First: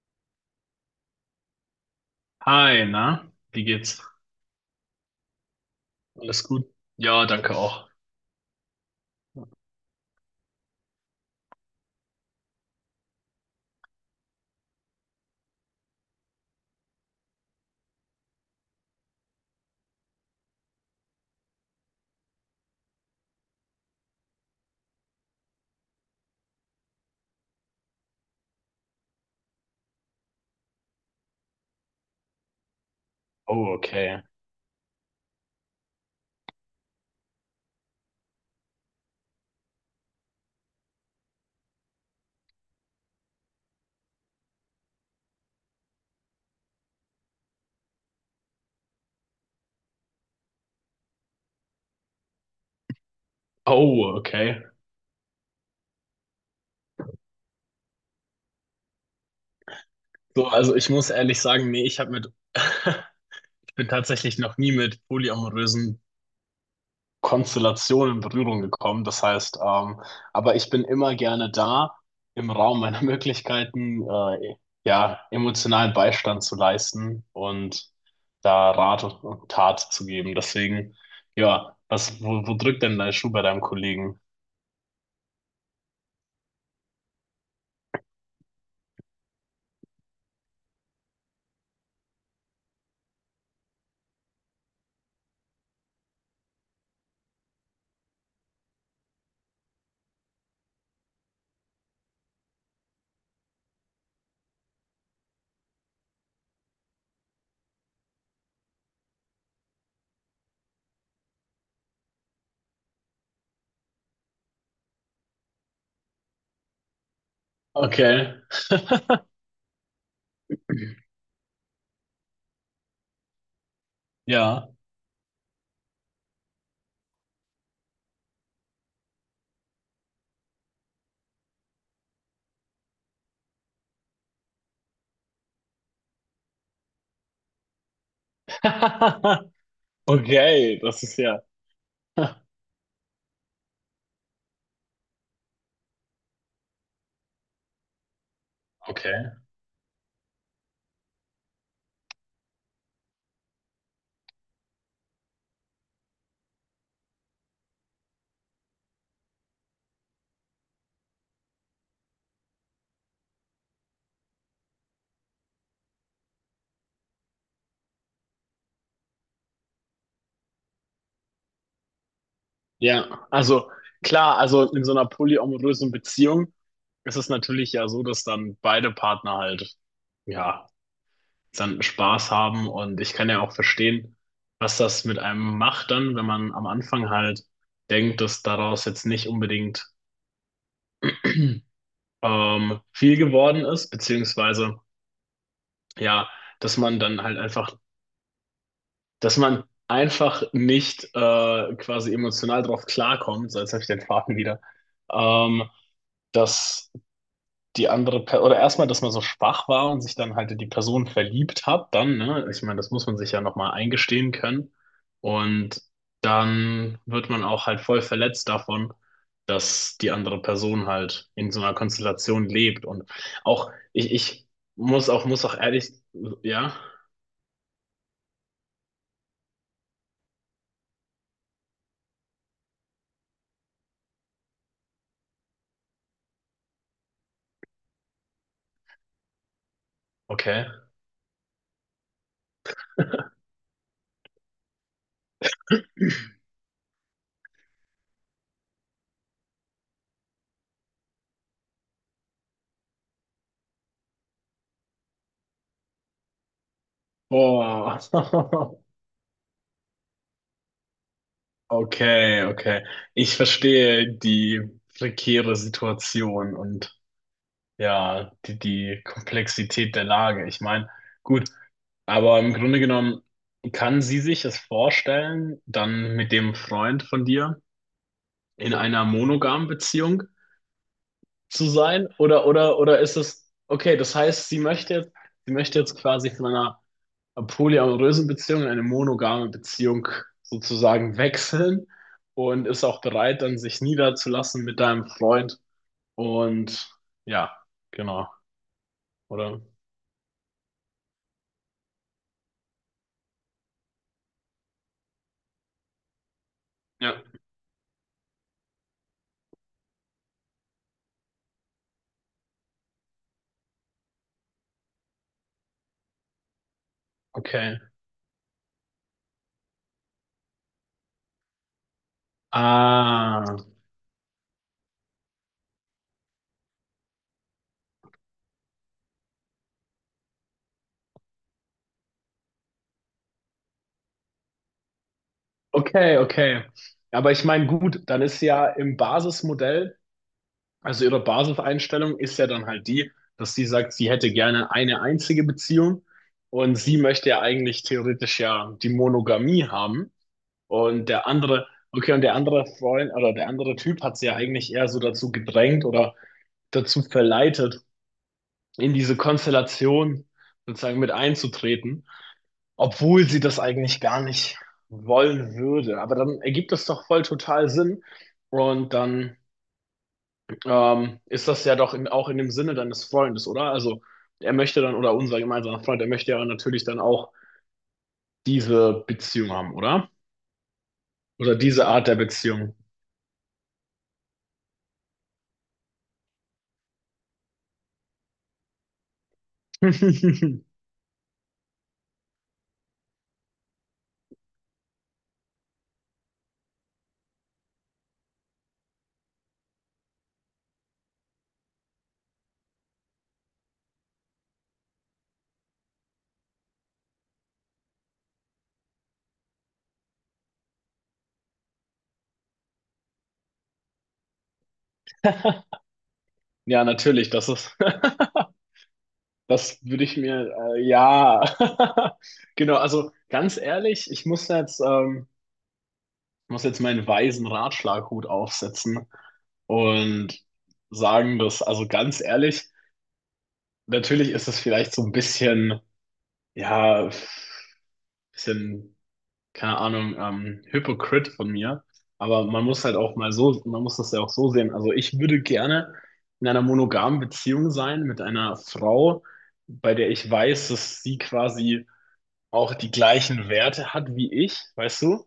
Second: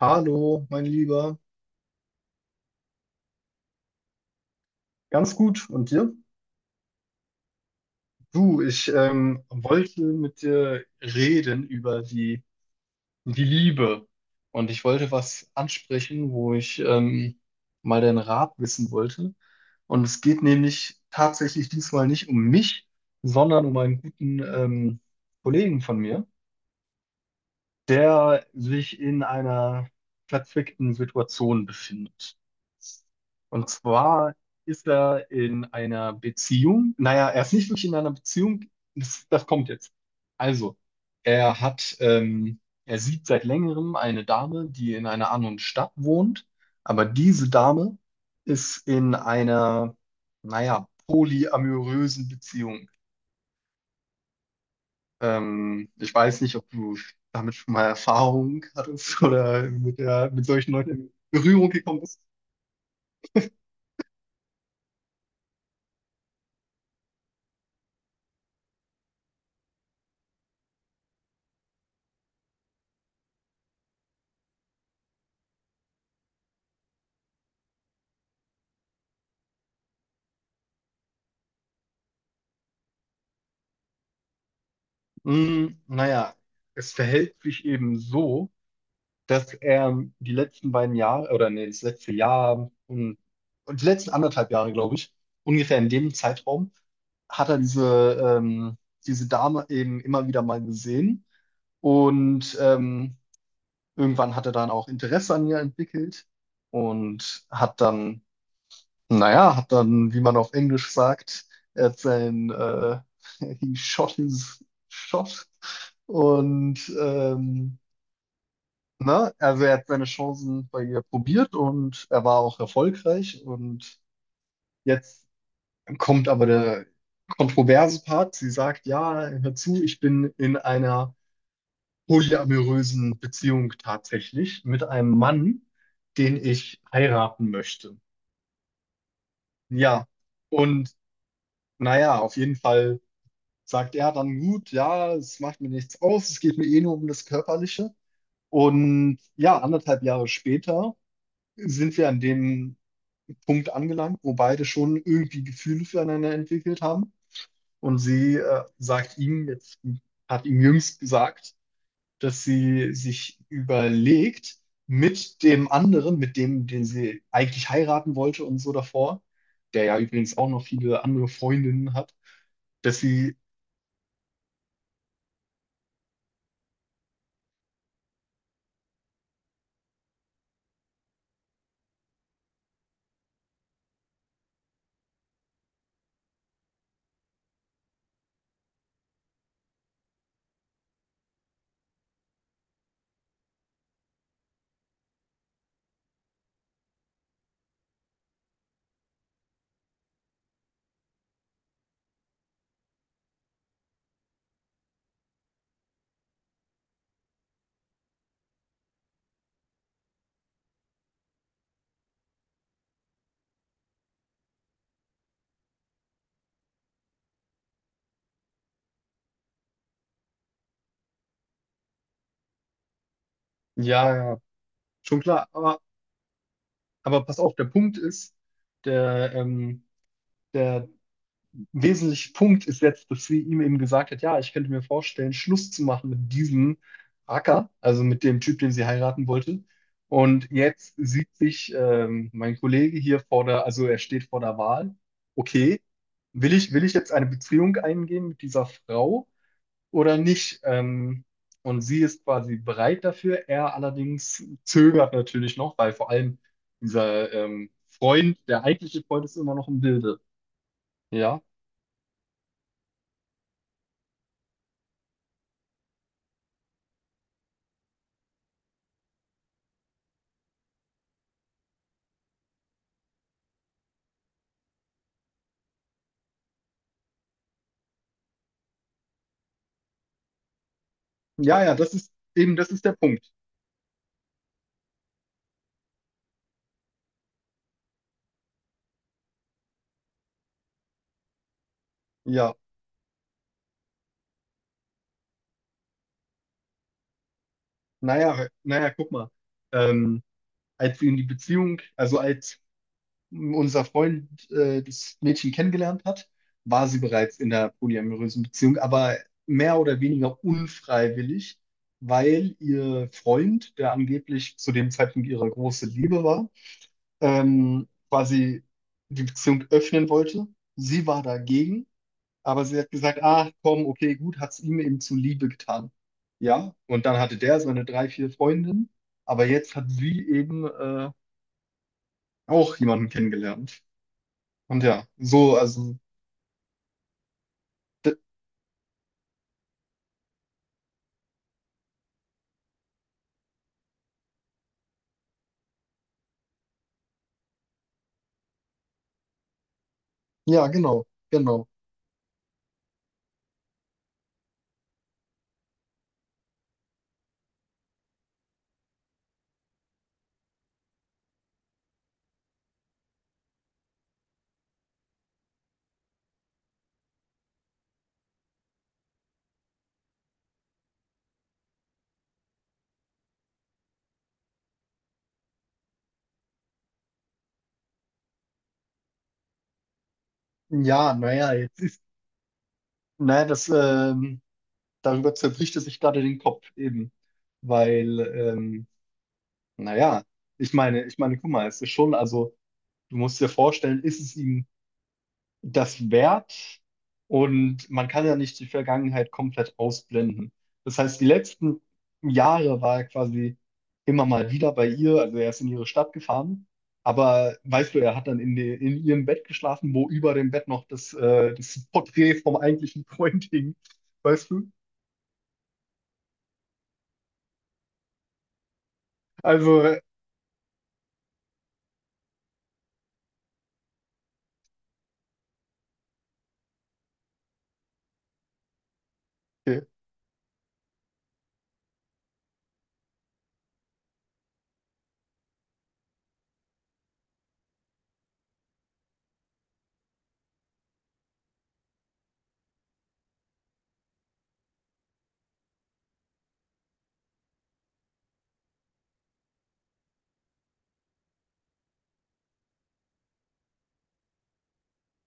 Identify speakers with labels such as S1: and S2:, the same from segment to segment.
S1: Hallo, mein Lieber.
S2: Hi, na, wie geht's?
S1: Ganz gut. Und dir?
S2: Alles gut? Ja, danke auch.
S1: Du, ich wollte mit dir reden über die Liebe. Und ich wollte was ansprechen, wo ich mal deinen Rat wissen wollte. Und es geht nämlich tatsächlich diesmal nicht um mich, sondern um einen guten Kollegen von mir, der sich in einer verzwickten Situation befindet. Und
S2: Oh, okay.
S1: zwar ist er in einer Beziehung. Naja, er ist nicht wirklich in einer Beziehung. Das kommt jetzt. Also, er sieht seit längerem eine Dame, die in einer anderen Stadt wohnt. Aber diese Dame ist in einer, naja, polyamorösen Beziehung.
S2: Oh, okay.
S1: Ich weiß nicht, ob du damit schon mal Erfahrung hattest oder mit mit
S2: So,
S1: solchen
S2: also ich
S1: Leuten
S2: muss
S1: in
S2: ehrlich
S1: Berührung
S2: sagen, nee,
S1: gekommen
S2: ich habe
S1: bist.
S2: mit, ich bin tatsächlich noch nie mit polyamorösen Konstellationen in Berührung gekommen. Das heißt, aber ich bin immer gerne da, im Raum meiner Möglichkeiten, ja, emotionalen Beistand zu leisten und da Rat und Tat zu geben. Deswegen, ja, was, wo, wo drückt denn dein Schuh bei deinem Kollegen?
S1: Naja, es verhält sich eben so, dass er die letzten beiden Jahre, oder nee, das letzte Jahr und die letzten anderthalb Jahre, glaube ich, ungefähr in dem Zeitraum, hat er diese Dame eben immer wieder mal gesehen. Und irgendwann hat er dann auch Interesse an ihr entwickelt und hat dann hat dann, wie man auf Englisch sagt, er hat sein, äh, he shot his shot und ähm,
S2: Okay,
S1: ne, also er hat seine Chancen bei ihr probiert und er war auch erfolgreich. Und
S2: ja.
S1: jetzt kommt aber der kontroverse Part. Sie sagt, ja, hör zu, ich bin in einer polyamorösen Beziehung tatsächlich mit einem Mann, den ich heiraten möchte. Ja,
S2: Okay,
S1: und
S2: das ist ja.
S1: naja, auf jeden Fall sagt, ja, dann gut, ja, es macht mir nichts aus, es geht mir eh nur um das Körperliche. Und
S2: Okay.
S1: ja, anderthalb Jahre später sind wir an dem Punkt angelangt, wo beide schon irgendwie Gefühle füreinander entwickelt haben. Und sie sagt ihm, jetzt hat ihm jüngst gesagt, dass sie sich überlegt, mit dem anderen, mit dem, den sie eigentlich heiraten wollte und so davor, der ja übrigens auch noch viele andere Freundinnen hat, dass
S2: Ja,
S1: sie,
S2: also klar, also in so einer polyamorösen Beziehung ist es natürlich ja so, dass dann beide Partner halt, ja, dann Spaß haben und ich kann ja auch verstehen, was das mit einem macht dann, wenn man am Anfang halt denkt, dass daraus jetzt nicht unbedingt viel geworden ist, beziehungsweise ja, dass man dann halt einfach, dass man einfach nicht quasi emotional drauf klarkommt, so jetzt habe ich den Faden wieder, ähm, dass die andere per oder erstmal, dass man so schwach war und sich dann halt in die Person verliebt hat, dann, ne? Ich meine, das muss man sich ja nochmal eingestehen können. Und dann wird man auch halt voll verletzt davon, dass die andere Person halt in so einer Konstellation lebt. Und auch, ich,
S1: ja, ja,
S2: ich
S1: schon
S2: muss
S1: klar,
S2: auch
S1: aber
S2: ehrlich, ja,
S1: Pass auf, der Punkt ist, der, ähm, der wesentliche Punkt ist jetzt, dass sie ihm eben gesagt hat, ja, ich könnte mir vorstellen, Schluss zu machen mit diesem Acker, also mit dem Typ, den sie heiraten wollte. Und
S2: okay.
S1: jetzt sieht sich mein Kollege hier also er steht vor der Wahl, okay, will ich jetzt eine Beziehung eingehen mit dieser Frau oder nicht. Und sie ist quasi bereit dafür. Er allerdings zögert natürlich noch, weil vor allem dieser
S2: Boah.
S1: Freund, der eigentliche Freund, ist immer noch im Bilde Ja,
S2: Okay, okay. Ich verstehe die prekäre Situation und ja, die, die Komplexität der Lage. Ich meine, gut, aber im Grunde genommen kann sie sich es vorstellen, dann mit dem Freund von dir in einer monogamen Beziehung
S1: ja,
S2: zu
S1: ja, das
S2: sein?
S1: ist eben, das ist der
S2: Oder ist
S1: Punkt.
S2: es, okay, das heißt, sie möchte jetzt quasi von einer polyamorösen Beziehung in eine monogame Beziehung sozusagen wechseln
S1: Ja,
S2: und ist auch bereit, dann sich niederzulassen mit deinem Freund. Und ja, genau,
S1: naja, guck mal.
S2: oder?
S1: Ähm, als sie in die Beziehung, also als unser Freund das Mädchen kennengelernt hat, war sie
S2: Ja.
S1: bereits in einer polyamorösen Beziehung, aber mehr oder weniger unfreiwillig, weil ihr Freund, der angeblich zu dem Zeitpunkt ihre große Liebe war,
S2: Okay.
S1: quasi die Beziehung öffnen wollte. Sie war dagegen, aber sie hat gesagt,
S2: Ah,
S1: ah, komm, okay, gut, hat es ihm eben zuliebe getan. Ja, und dann hatte der seine drei, vier Freundinnen, aber jetzt hat sie eben auch jemanden kennengelernt. Und ja, so, also,
S2: okay, okay. Ja, aber ich meine, gut,
S1: d-
S2: dann ist ja im Basismodell, also ihre Basiseinstellung ist ja dann halt die, dass sie sagt, sie hätte gerne eine einzige Beziehung und sie möchte ja eigentlich theoretisch ja die Monogamie haben.
S1: ja,
S2: Und der andere,
S1: genau.
S2: okay, und der andere Freund oder der andere Typ hat sie ja eigentlich eher so dazu gedrängt oder dazu verleitet, in diese Konstellation sozusagen mit einzutreten, obwohl sie das eigentlich gar nicht wollen würde. Aber dann ergibt das doch voll total Sinn. Und dann ist das ja doch in, auch in dem Sinne deines Freundes, oder? Also er möchte dann, oder unser gemeinsamer Freund, er möchte ja natürlich dann auch diese Beziehung haben, oder?
S1: Ja, naja,
S2: Oder
S1: jetzt
S2: diese
S1: ist,
S2: Art der Beziehung.
S1: naja, das, darüber zerbricht es sich gerade den Kopf eben, weil, ähm, naja, ich meine, guck mal, es ist schon, also, du musst dir vorstellen, ist es ihm das währt und man kann ja nicht die Vergangenheit komplett ausblenden. Das heißt, die letzten Jahre war er quasi immer mal wieder bei ihr, also er ist in ihre Stadt gefahren, aber weißt du, er hat dann in ihrem Bett geschlafen, wo über dem Bett noch das Porträt vom eigentlichen Freund hing, weißt du?
S2: Ja, natürlich, das ist, das
S1: Also,
S2: würde ich mir, ja, genau, also ganz ehrlich, ich muss jetzt meinen weisen Ratschlaghut aufsetzen
S1: äh,
S2: und sagen, dass, also ganz ehrlich, natürlich ist es vielleicht so ein bisschen, ja, bisschen, keine Ahnung, Hypocrite von mir, aber man muss halt auch mal so, man muss das ja auch so sehen. Also ich würde gerne in einer monogamen Beziehung sein mit einer Frau, bei der ich weiß, dass sie quasi auch die gleichen Werte hat wie ich, weißt du?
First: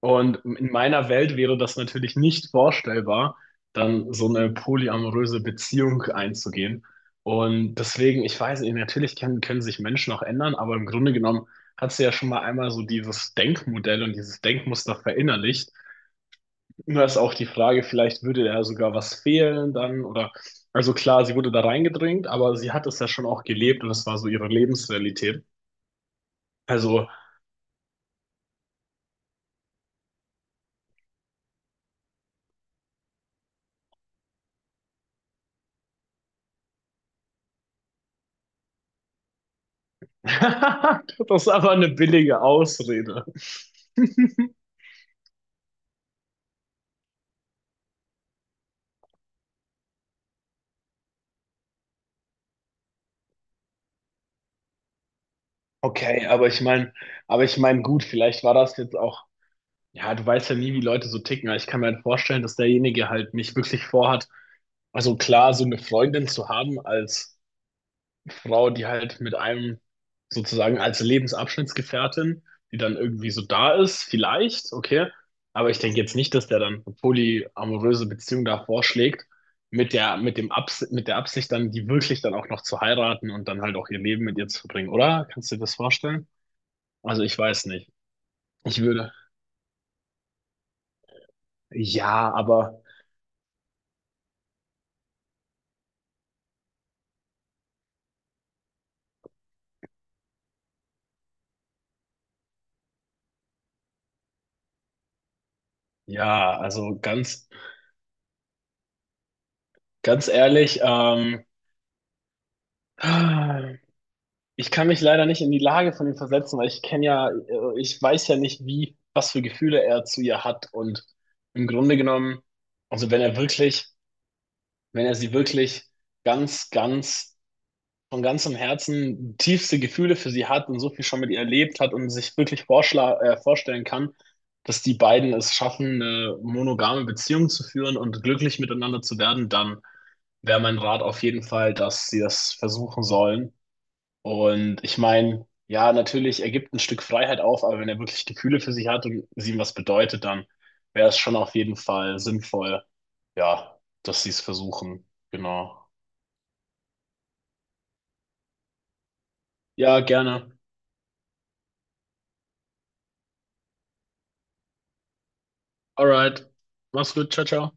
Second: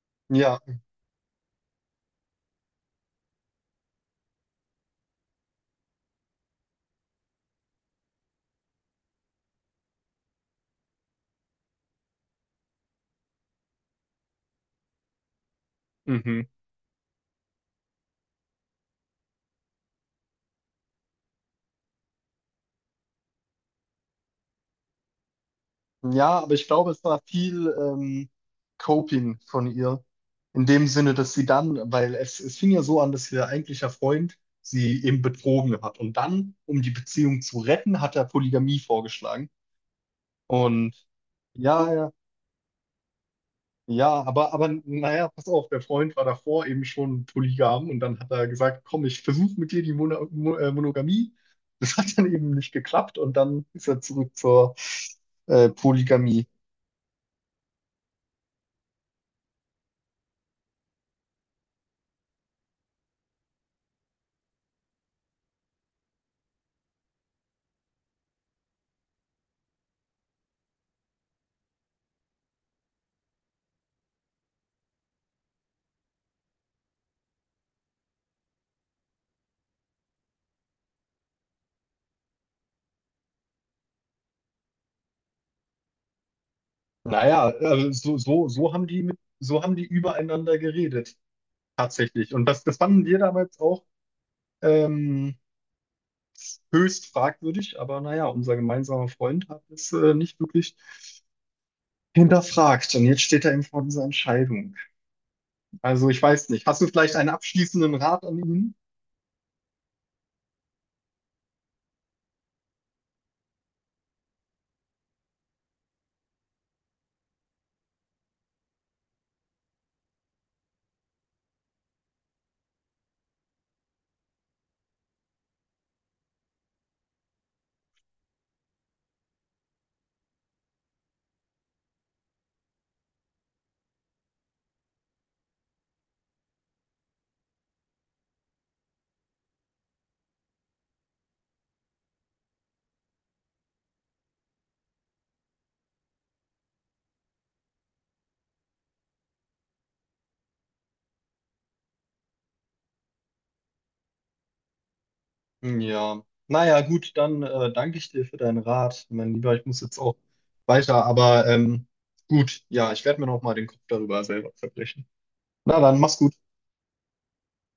S2: Und
S1: ja.
S2: in meiner Welt wäre das natürlich nicht vorstellbar, dann so eine polyamoröse Beziehung einzugehen. Und deswegen, ich weiß nicht, natürlich können, können sich Menschen auch ändern, aber im Grunde genommen hat sie ja schon mal einmal so dieses Denkmodell und dieses Denkmuster verinnerlicht.
S1: Mhm.
S2: Nur ist auch die Frage, vielleicht würde da sogar was fehlen dann oder, also klar, sie wurde da reingedrängt, aber sie hat es ja schon auch gelebt und es war so ihre Lebensrealität.
S1: Ja, aber ich glaube, es
S2: Also,
S1: war viel Coping von ihr. In dem Sinne, dass sie dann, es fing ja so an, dass ihr eigentlicher Freund sie eben betrogen hat. Und dann, um die Beziehung zu retten, hat er Polygamie vorgeschlagen. Und
S2: das ist aber eine
S1: ja, ja,
S2: billige Ausrede.
S1: ja, aber naja, pass auf, der Freund war davor eben schon polygam und dann hat er gesagt, komm, ich versuche mit dir die Monogamie. Das hat dann eben nicht geklappt und dann ist er zurück zur
S2: Okay,
S1: Polygamie.
S2: aber ich meine, gut, vielleicht war das jetzt auch, ja, du weißt ja nie, wie Leute so ticken, aber ich kann mir halt vorstellen, dass derjenige halt nicht wirklich vorhat, also klar, so eine Freundin zu haben als Frau, die halt mit einem sozusagen als Lebensabschnittsgefährtin, die dann irgendwie so da ist, vielleicht, okay, aber ich denke jetzt nicht, dass der dann eine polyamoröse Beziehung da vorschlägt, mit der, mit dem Abs mit der Absicht dann, die wirklich dann auch noch zu heiraten und dann halt auch ihr Leben mit ihr zu verbringen, oder? Kannst du dir das vorstellen? Also ich
S1: Naja,
S2: weiß nicht.
S1: also so
S2: Ich
S1: haben
S2: würde.
S1: so haben die übereinander geredet,
S2: Ja,
S1: tatsächlich. Und das
S2: aber
S1: fanden wir damals auch ähm, höchst fragwürdig, aber naja, unser gemeinsamer Freund hat es nicht wirklich hinterfragt. Und jetzt steht er eben vor dieser Entscheidung. Also ich weiß
S2: ja,
S1: nicht. Hast du
S2: also
S1: vielleicht einen
S2: ganz,
S1: abschließenden Rat an ihn?
S2: ganz ehrlich, ich kann mich leider nicht in die Lage von ihm versetzen, weil ich kenne ja, ich weiß ja nicht, wie, was für Gefühle er zu ihr hat. Und im Grunde genommen, also wenn er wirklich, wenn er sie wirklich ganz, ganz von ganzem Herzen tiefste Gefühle für sie hat und so viel schon mit ihr erlebt hat und sich wirklich vorschla vorstellen kann, dass die beiden es schaffen, eine monogame Beziehung zu führen und glücklich miteinander zu werden, dann wäre mein Rat auf jeden Fall, dass sie das versuchen sollen. Und ich meine, ja, natürlich, er gibt ein Stück Freiheit auf, aber wenn er wirklich Gefühle für sie hat und sie ihm was bedeutet, dann wäre es schon auf jeden Fall sinnvoll, ja, dass sie es versuchen. Genau.
S1: Ja. Naja, gut, dann danke ich dir für deinen Rat. Mein Lieber, ich muss jetzt
S2: Ja,
S1: auch
S2: gerne.
S1: weiter, aber gut, ja, ich werde mir noch mal den Kopf darüber selber zerbrechen. Na dann, mach's gut.
S2: Alright. Mach's gut. Ciao, ciao.